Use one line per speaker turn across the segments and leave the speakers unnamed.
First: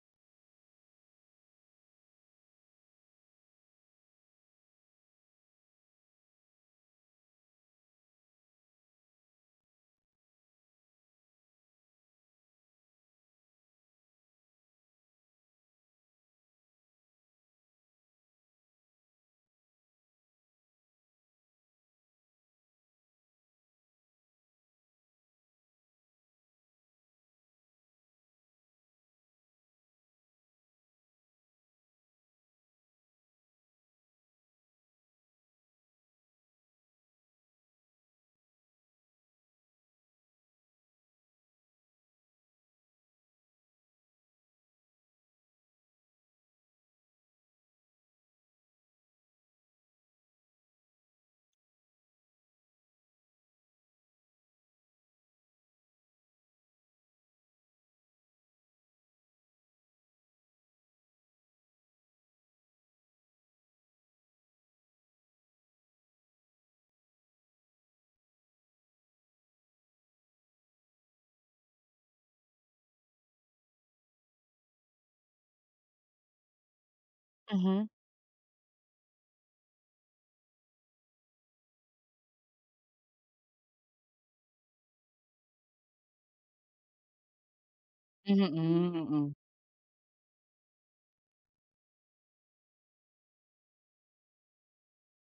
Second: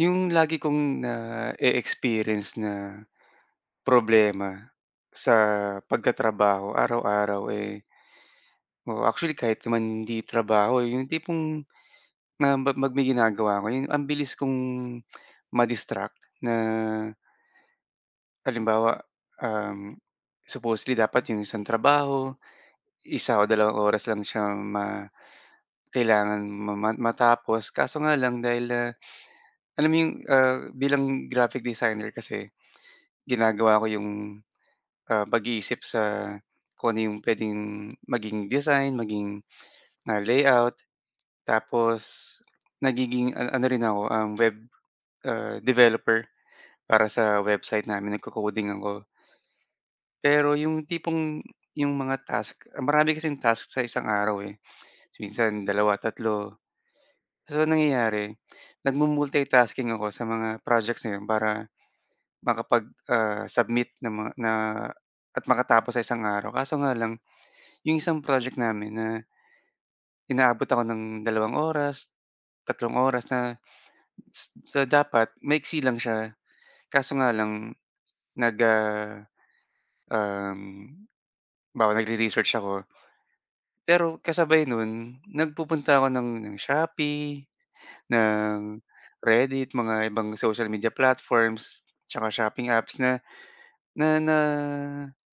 Yung lagi kong na-e-experience na, problema sa pagtatrabaho araw-araw eh Oo, actually kahit naman hindi trabaho. Yung tipong na mag may ginagawa 'ko, yung ang bilis kong ma-distract na Halimbawa, um, supposedly dapat yung isang trabaho, 1 o 2 oras lang siyang ma kailangan ma ma matapos. Kaso nga lang dahil, ah, alam mo 'yong, ah, bilang, graphic designer kasi ginagawa ko 'yong, ah, pag-iisip sa kung ano 'yong puwedeng maging design, maging ah, layout. Tapos nagiging an ano rin ako, ah, web, ah, developer para sa website namin, nagko-coding ako. Pero 'yong tipong, 'yong mga task, marami kasing task sa isang araw eh. Minsan 2, 3. So ang nangyayari, nagmu-multitasking ako sa mga projects na 'yun para makapag, ah, submit na ma na at makatapos sa isang araw. Kaso nga lang 'yong isang project namin na inaabot ako ng 2 oras, 3 oras na So, dapat, maiksi lang siya. Kaso nga lang,
Mhm.
nag, ah, um, halimbawa nagre-research ako. Pero kasabay nun, nagpupunta ako ng ng Shopee,
Mm,
ng
mm.
Reddit, mga ibang social media platforms tsaka shopping apps na na na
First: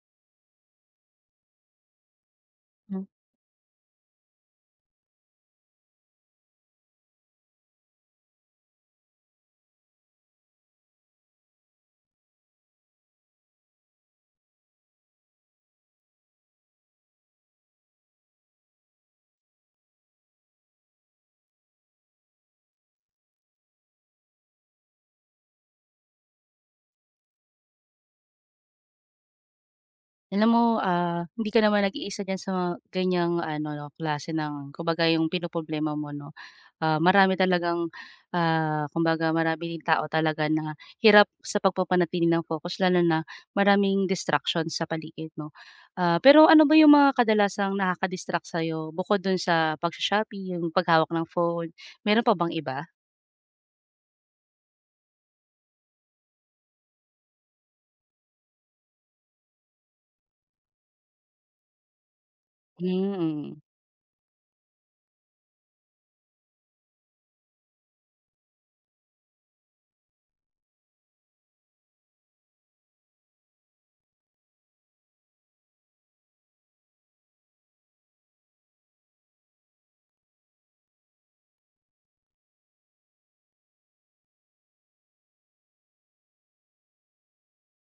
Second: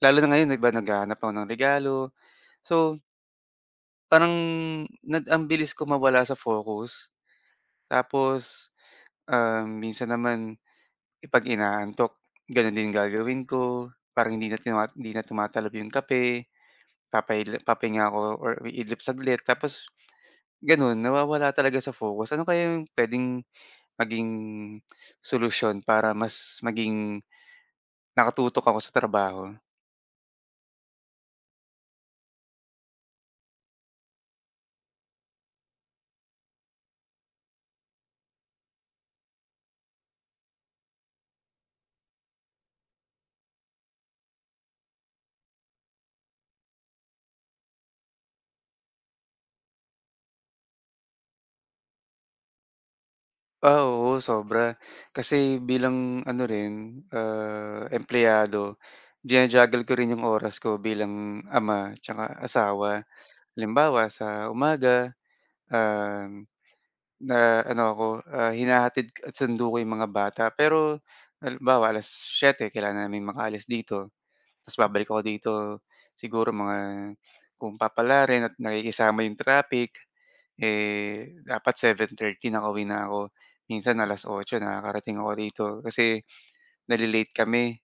lalo na ngayon iba naghahanap ako ng regalo, so
Hmm.
Parang nad ang bilis ko mawala sa focus. Tapos, um, minsan naman, 'pag inaantok, gano'n din gagawin ko, parang hindi na tumat hindi na tumatalab 'yong kape. Papa-idlip papahinga ako or iidlip saglit, tapos gano'n, nawawala talaga sa focus, ano kaya 'yung puwedeng maging solusyon para mas maging naka-tutok ako sa trabaho?
Alam mo, ah, hindi ka naman nag-iisa diyan sa, ganiyang ano klase ng kumbaga 'yung pinoproblema mo 'no. Ah, marami talagang, ah, kumbaga, maraming din tao talaga na hirap sa pag-papanatili ng focus lalo na maraming distraction sa paligid mo. Ah, pero ano ba 'yung mga kadalasang nakaka-distract sa'yo bukod dun sa pag-sho-shopping, pag-hawak ng phone, meron pa bang iba?
Ah, oo sobra, kasi bilang ano rin, ah, empleyado, jinu-juggle ko rin 'yong oras ko bilang ama 'tsaka asawa.
Hmm, mm.
Halimbawa sa umaga, um, ah, ano ako, ah, hinahatid sundo ko 'yong mga bata, pero halimbawa 7:00, kailangan naming maka-alis dito. Tapos babalik ako dito, siguro mga kung papalarin at nakikisama 'yong traffic, eh, dapat 7:30 nakauwi na ako, minsan 8:00 nakakarating ako rito kasi nale-late kami.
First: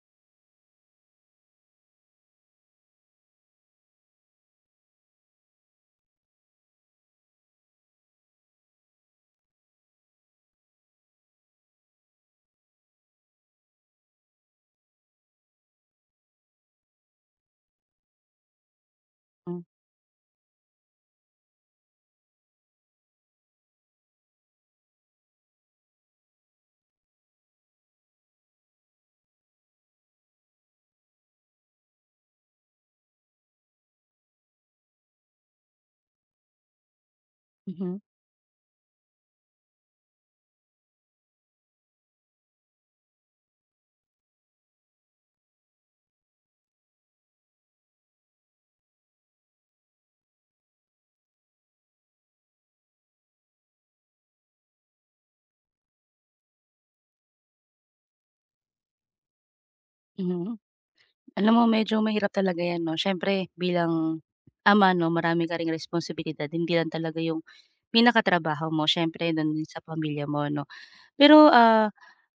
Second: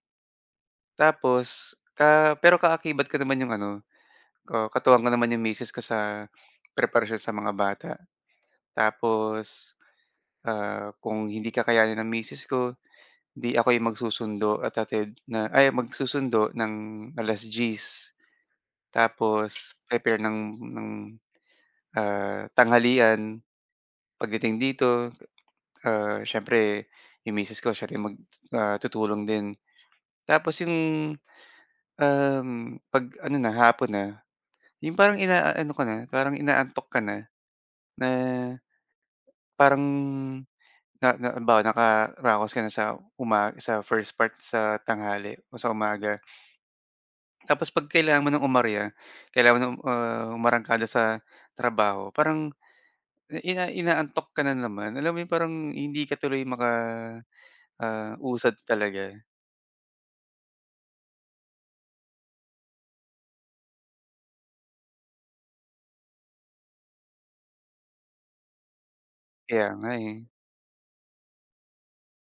Tapos, ah pero, ah, ka-akibat ko naman 'yong ano ah, katuwang ko naman 'yong misis ko sa preparasyon sa mga bata. Tapos, ah, kung hindi kakayanin ng misis ko, 'di ako'y mag-susundo at hatid, na ay mag-susundo ng 10:00.
Hmm.
Tapos prepare ng ng, ah, tanghalian. Pagdating dito, ah, siyempre 'yung misis ko siya rin mag ah, tutulong din. Tapos 'yung, um, pag ano na hapon na, 'yung parang ina-ano ka na, parang inaantok ka na,
Mhm.
na parang, na na 'bawa nakaa-raos ka na sa uma sa first part, sa tanghali, o sa umaga. Tapos 'pag kailangan mo ng umarya, kailangan mo ng, ah, umarangkada sa trabaho, parang ina inaantok ka na naman, alam mo 'yung parang hindi ka tuloy maka, ah, usad talaga.
Mhm. Alam mo medyo mahirap talaga 'yan 'no, siyempre bilang, ama 'no, marami ka ring responsibilidad, hindi lang talaga 'yong pinaka-trabaho mo, siyempre do'n din
Kaya
sa
nga eh.
pamilya mo 'no. Pero, ah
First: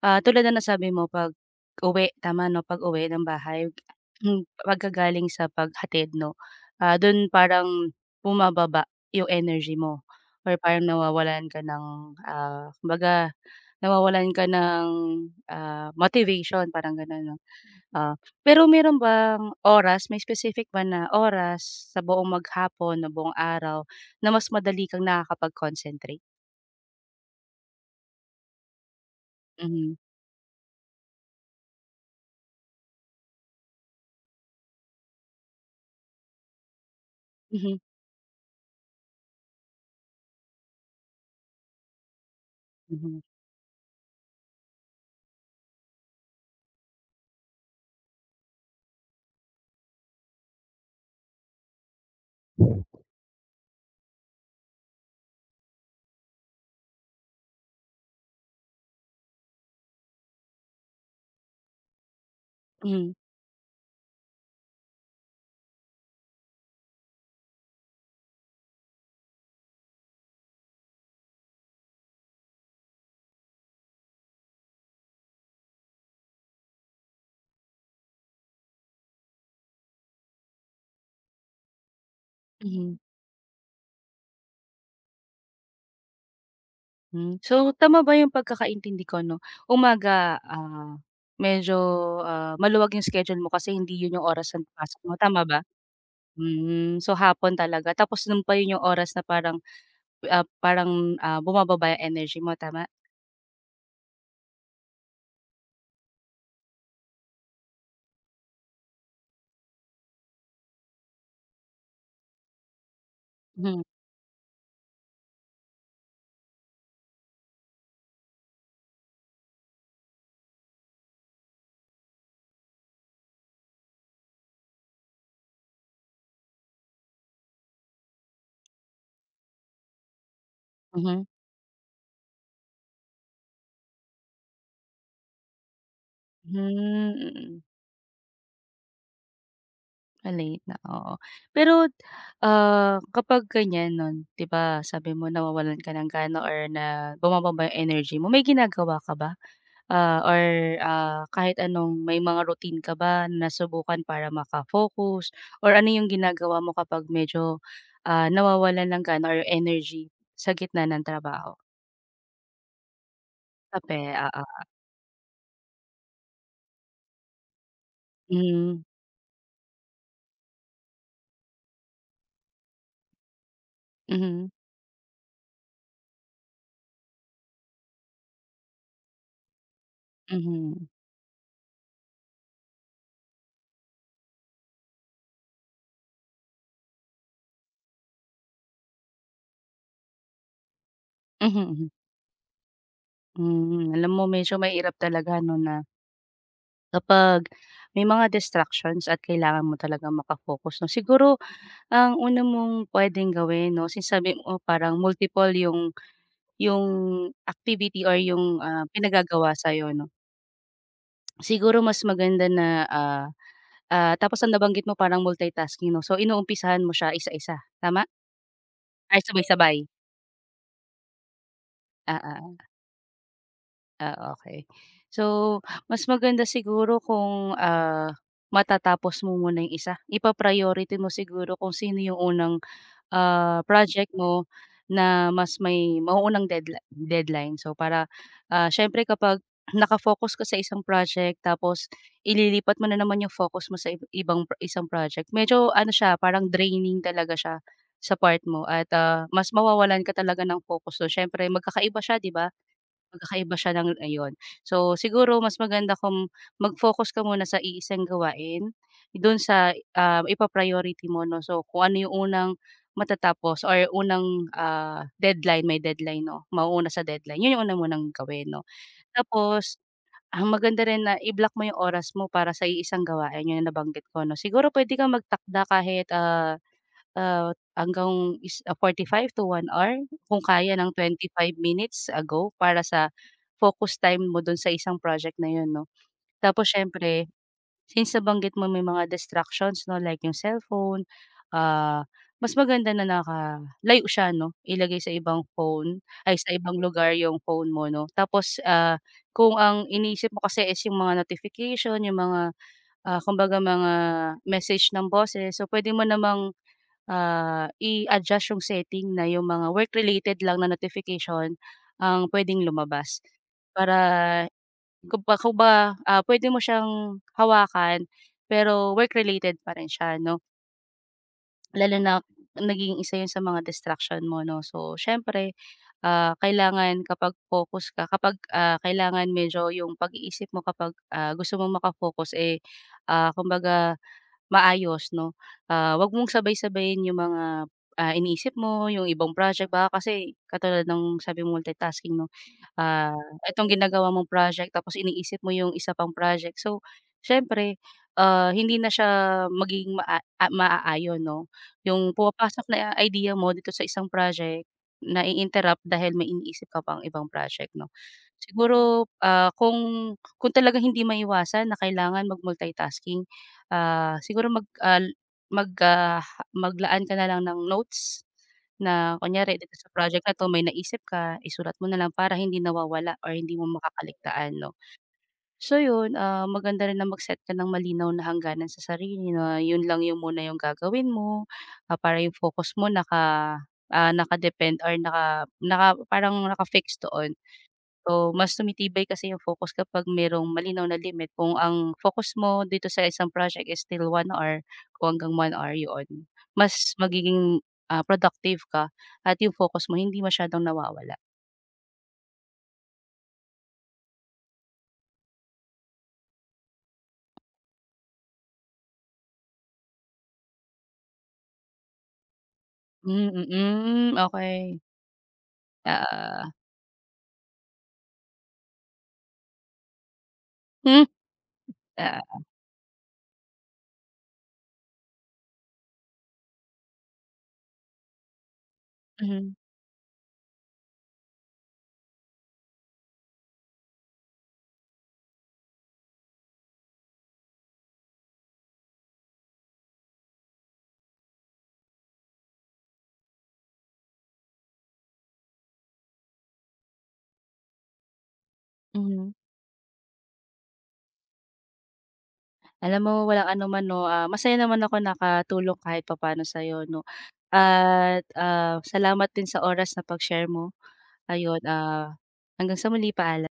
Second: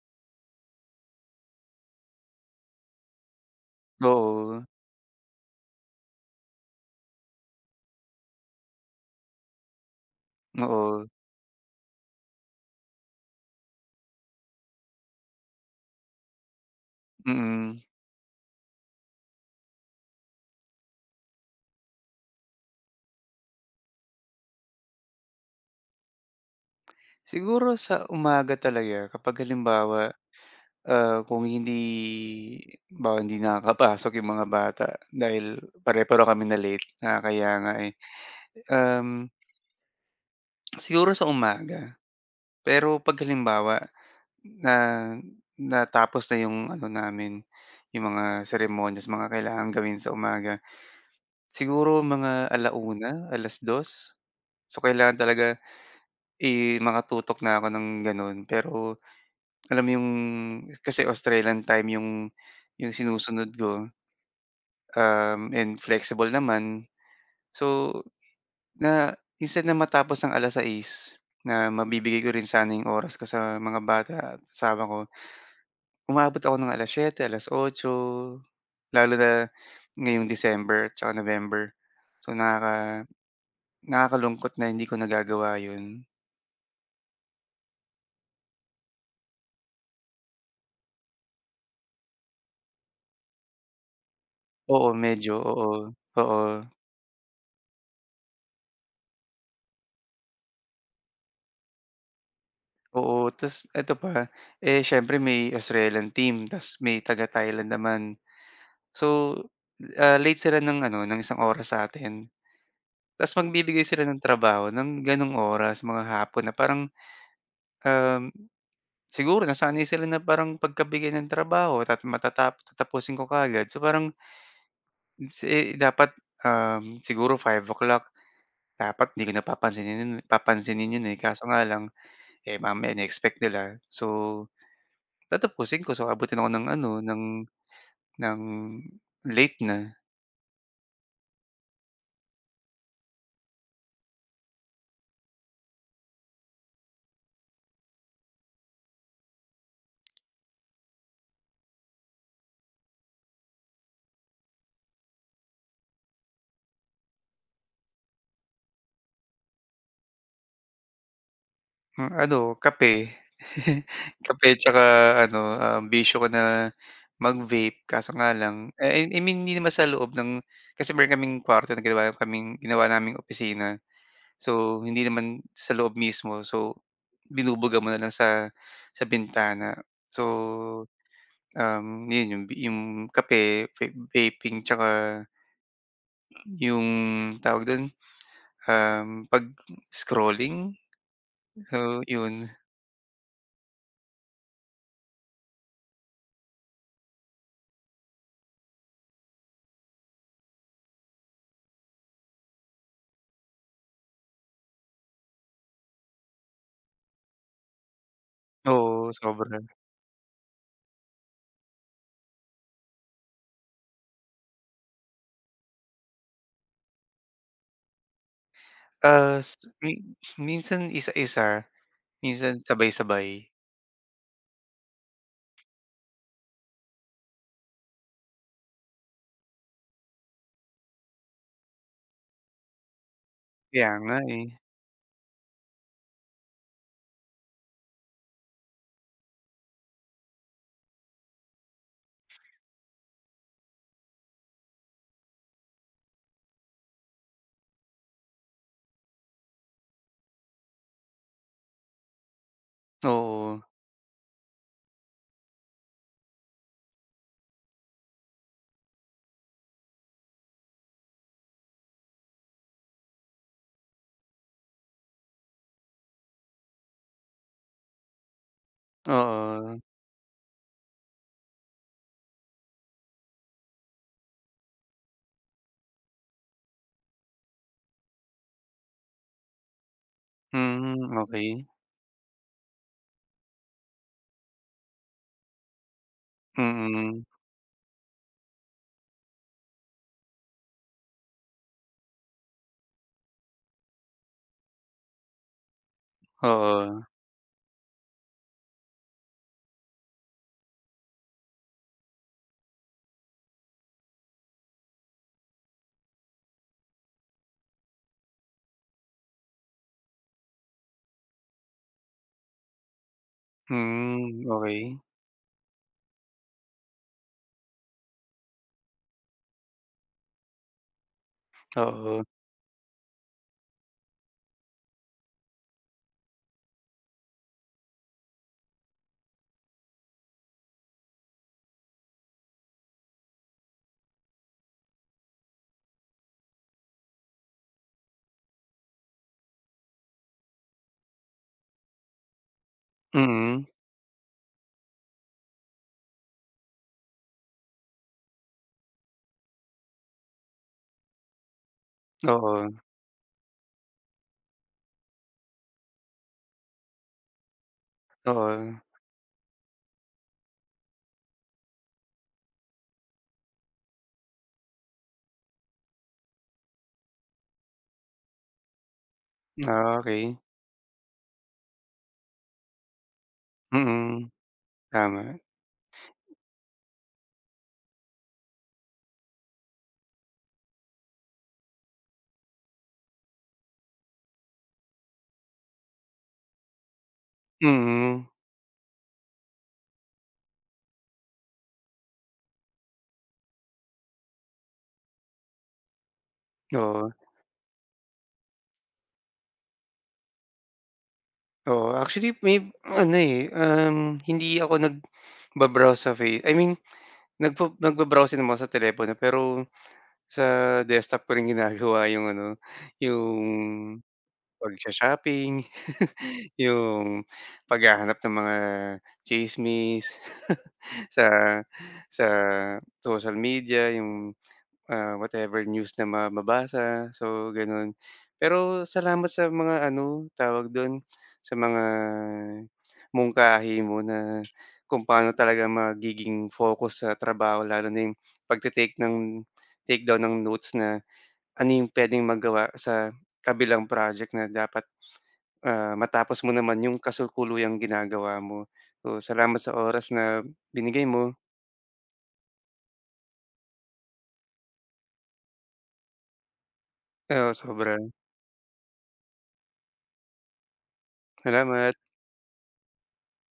ah, tulad ng nasabi mo, pag uwi, tama 'no? Pag-uwi ng bahay, hmm,
Oo.
pagka-galing sa paghatid 'no, ah, doon parang bumababa 'yong energy mo, or parang
Oo.
nawawalan ka ng, ah, kumbaga, nawawalan ka ng, ah, motivation, parang gano'n 'no,
Mm.
oo. Pero meron bang oras, may specific ba na oras sa buong mag-hapon, na buong araw, na mas madali kang nakakapag-concentrate?
Siguro sa umaga talaga, kapag
Mhm.
halimbawa, ah, kung hindi, halimbawa hindi nakakapasok yung mga bata, dahil pare-pareho kaming na-late nakakahiya nga,
Mhm.
eh, um Siguro sa umaga. Pero, 'pag
Mhm.
halimbawa, na natapos na yung ano namin, yung mga seremonyas, mga kailangang gawin sa umaga, siguro mga 1:00, 2:00? So, kailangan talaga, i makatutok na ako ng gano'n. Pero, alam mo 'yong, kasi Australian time 'yong, 'yong
Hmm.
sinusunod ko. Um, and flexible naman, so, na instead na, matapos ng 6:00 na, mabibigay ko rin sana 'yong oras ko sa mga bata at asawa ko umabot ako ng 7:00, 8:00. Lalo na, ngayong December, tsaka November. So,
Mhm.
nakaka nakakalungkot na hindi ko nagagawa 'yon.
Hmm, so tama ba yung pagkakaintindi ko 'no, umaga, ah, medyo ah, maluwag 'yong schedule mo kasi hindi 'yon yung oras ng
Oo
pasok mo
medyo,
tama ba?
oo, oo.
Hmm, so hapon talaga, tapos noon pa 'yon yung oras na parang, ah, parang ah, bumababa 'yang energy mo, tama?
Oo, ta's eto pa, eh, siyempre may Australian team ta's may taga-Thailand naman. So, ah, late sila ng ano, ng 1 oras sa atin. Ta's
Hmm.
magbibigay sila ng trabaho ng ganong oras mga hapon na parang, um, siguro nasanay sila na parang pagkabigay ng trabaho tat matatapo tatapusin ko kaagad so parang si eh, dapat um, siguro 5 o'clock dapat 'di ko na papansinin papansinin 'yon, eh,
Mhm.
kaso nga lang, eh, mamaya ine-expect nila, so, tatapusin ko so abutin ako
Hmm,
ng ano ng
mm.
ng late na.
Ah, late na, oo. Pero, ah, kapag ganyan non 'di ba sabi mo nawawalan ka ng gana or na bumababa energy mo, may ginagawa ka ba? Ah, or ah, kahit anong may mga routine ka ba nasubukan para maka-focus or ano yung ginagawa mo kapag medyo, ah, nawawalan ng gana or energy sa gitna ng trabaho?
Hmm, ano, kape.
Kape,
Kape
oo.
'tsaka ano, um, bisyo ko na mag-vape kaso nga lang
Mm.
eh, ah, I mean, hindi naman sa loob ng kasi meron kaming kuwarto na ginawa kaming ginawa naming opisina,
Mhm.
so hindi naman sa loob mismo so binubuga mo na lang sa sa bintana. So,
Mhm.
um, yun yung v yung kape, ve vaping 'tsaka, a yung tawag dun, um, pag-scrolling? So yun.
Mm, alam mo medyo mahirap talaga 'no na kapag may mga distractions at kailangan mo talagang maka-focus 'no? Siguro ang una mong puwedeng gawin 'no since sabi mo parang multiple yung yung activity or yung, ah,
Oo,
pinagagawa
sobra.
sa'yo 'no. Siguro mas maganda na, ah, ah tapos ang nabanggit mo parang multitasking 'no? So inumpisahan mo siya isa-isa, tama? Ay
Ah, s
sabay-sabay?
mi minsan isa-isa,
Oo.
minsan sabay-sabay.
Ah, okey. So, mas maganda siguro kung, ah, matatapos mo muna 'yong isa. Ipa-priority mo siguro kung sino 'yong unang, ah,
Kaya
project
nga,
mo
eh.
na mas may mauunang deadla deadline, so para, ah, siyempre kapag naka-focus ka sa isang project, tapos ililipat mo na naman 'yong focus mo sa ib ibang isang project medyo ano siya, parang draining talaga siya, sa part mo at, ah, mas mawawalan ka talaga ng focus, so siyempre mag-kakaiba siya 'di ba. Mag-kakaiba
Oo.
siya ng ayon, so siguro mas maganda kung mag-focus ka muna sa iisang gawain, do'n sa, ah, ipa-priority mo 'no so kung ano 'yong unang matatapos or unang, ah, deadline, may deadline 'no, mauuna sa deadline, 'yon 'yong una mo ng gawin 'no. Tapos,
Oo.
ah, maganda rin na i-block mo 'yong oras mo para sa iisang gawain 'yon ang nabanggit ko 'no, siguro puwede kang mag-takda kahit ah, ah, hanggang is ah, 45 to 1 hour kung kaya ng
Hmm,
25
okey.
minutes ago para sa, focus time mo do'n sa isang project na 'yon 'no. Tapos
Mm.
siyempre, since nabanggit mo may mga distractions 'no, like 'yong cellphone, ah, mas maganda na naka-layo siya 'no ilagay sa ibang phone, ay sa ibang
Oo.
lugar 'yong phone mo 'no tapos, ah, kung ang iniisip mo kasi is 'yong mga notification, 'yong mga ah, kumbaga mga message ng bosses, so puwede mo namang, ah, i-adjust yung setting na yung mga work-related lang na notification ang puwedeng lumabas. Para
Hmm, okey.
kumba kumba ah, puwede mo siyang hawakan pero work-related pa rin siya 'no. Lalo
Oo.
nak naging isa yun sa mga distraction mo 'no, so siyempre, ah, kailangan kapag focus ka kapag, ah, kailangan medyo yung pag-iisip mo kapag, ah, gusto mong maka-focus ,eh, ah, kumbaga, maayos 'no, ah, 'wag mong sabay-sabayin yung mga, ah, iniisip mo yung ibang project baka kasi katulad ng sabi multi-tasking 'no, ah,
Mm.
itong ginagawa mong project tapos iniisip mo 'yong isa pang project, so siyempre, ah, hindi na siya magiging maa ma-aayon 'no. Yung pumapasok
Oo.
na idea mo dito sa isang project, nai-interrupt dahil may iniisip ka pang ibang project 'no.
Oo.
Siguro, ah, kung kung talagang hindi maiwasan na kailangan mag-multi tasking, ah, siguro mag al magka mag-laan ka na lang ng notes, na kunyari dito sa
Ah,
project na
okey.
'to may naisip ka, isulat mo na lang para hindi nawawala or hindi mo
Mm.
makaka-ligtaan 'no.
Tama.
So yun, ah, maganda rin na mag-set ka ng malinaw na hangganan sa sarili na yun lang yung muna yung gagawin mo, ah, para yung focus mo naka ah, naka-depend or naka naka parang naka-fix doon.
Mhm.
So mas tumitibay kasi yung focus kapag merong malinaw na limit kung ang focus mo dito sa isang project is still 1 hour kung hanggang 1 hour yoon mas
Oo.
magiging, ah, productive ka at yung focus mo hindi masyadong nawawala.
Oo, actually, may ano, eh, um, hindi ako nagba-browse sa Fa I mean, nagfa nagba-browse din naman sa telepono pero sa desktop ko rin ginagawa 'yung ano,
Hmm,
'yung
mm, okey.
pagsha-shopping,
Ah.
'yung paghahanap ng mga tsismis
Hmm,
sa
ah.
sa social media, 'yung, ah, whatever news na ma mabasa so gano'n. Pero salamat sa
Mhm.
mga ano tawag do'n, sa mga mungkahi mo na kung paano talaga magiging focus sa trabaho lalo na 'yung pagte-take ng takedown ng notes na ano 'yung puwedeng magawa sa kabilang project na dapat, ah, matapos mo naman 'yung kasalukuyang ginagawa mo. Oh,
Mhm.
salamat sa oras na binigay mo.
Alam mo, walang anuman 'no. Ah, masaya naman ako nakatulong kahit papaano sa'yo 'no,
Oo, sobra.
at, ah, salamat din sa oras na pag-share mo. Ayun,
Salamat.
ah, hanggang sa muli paalam.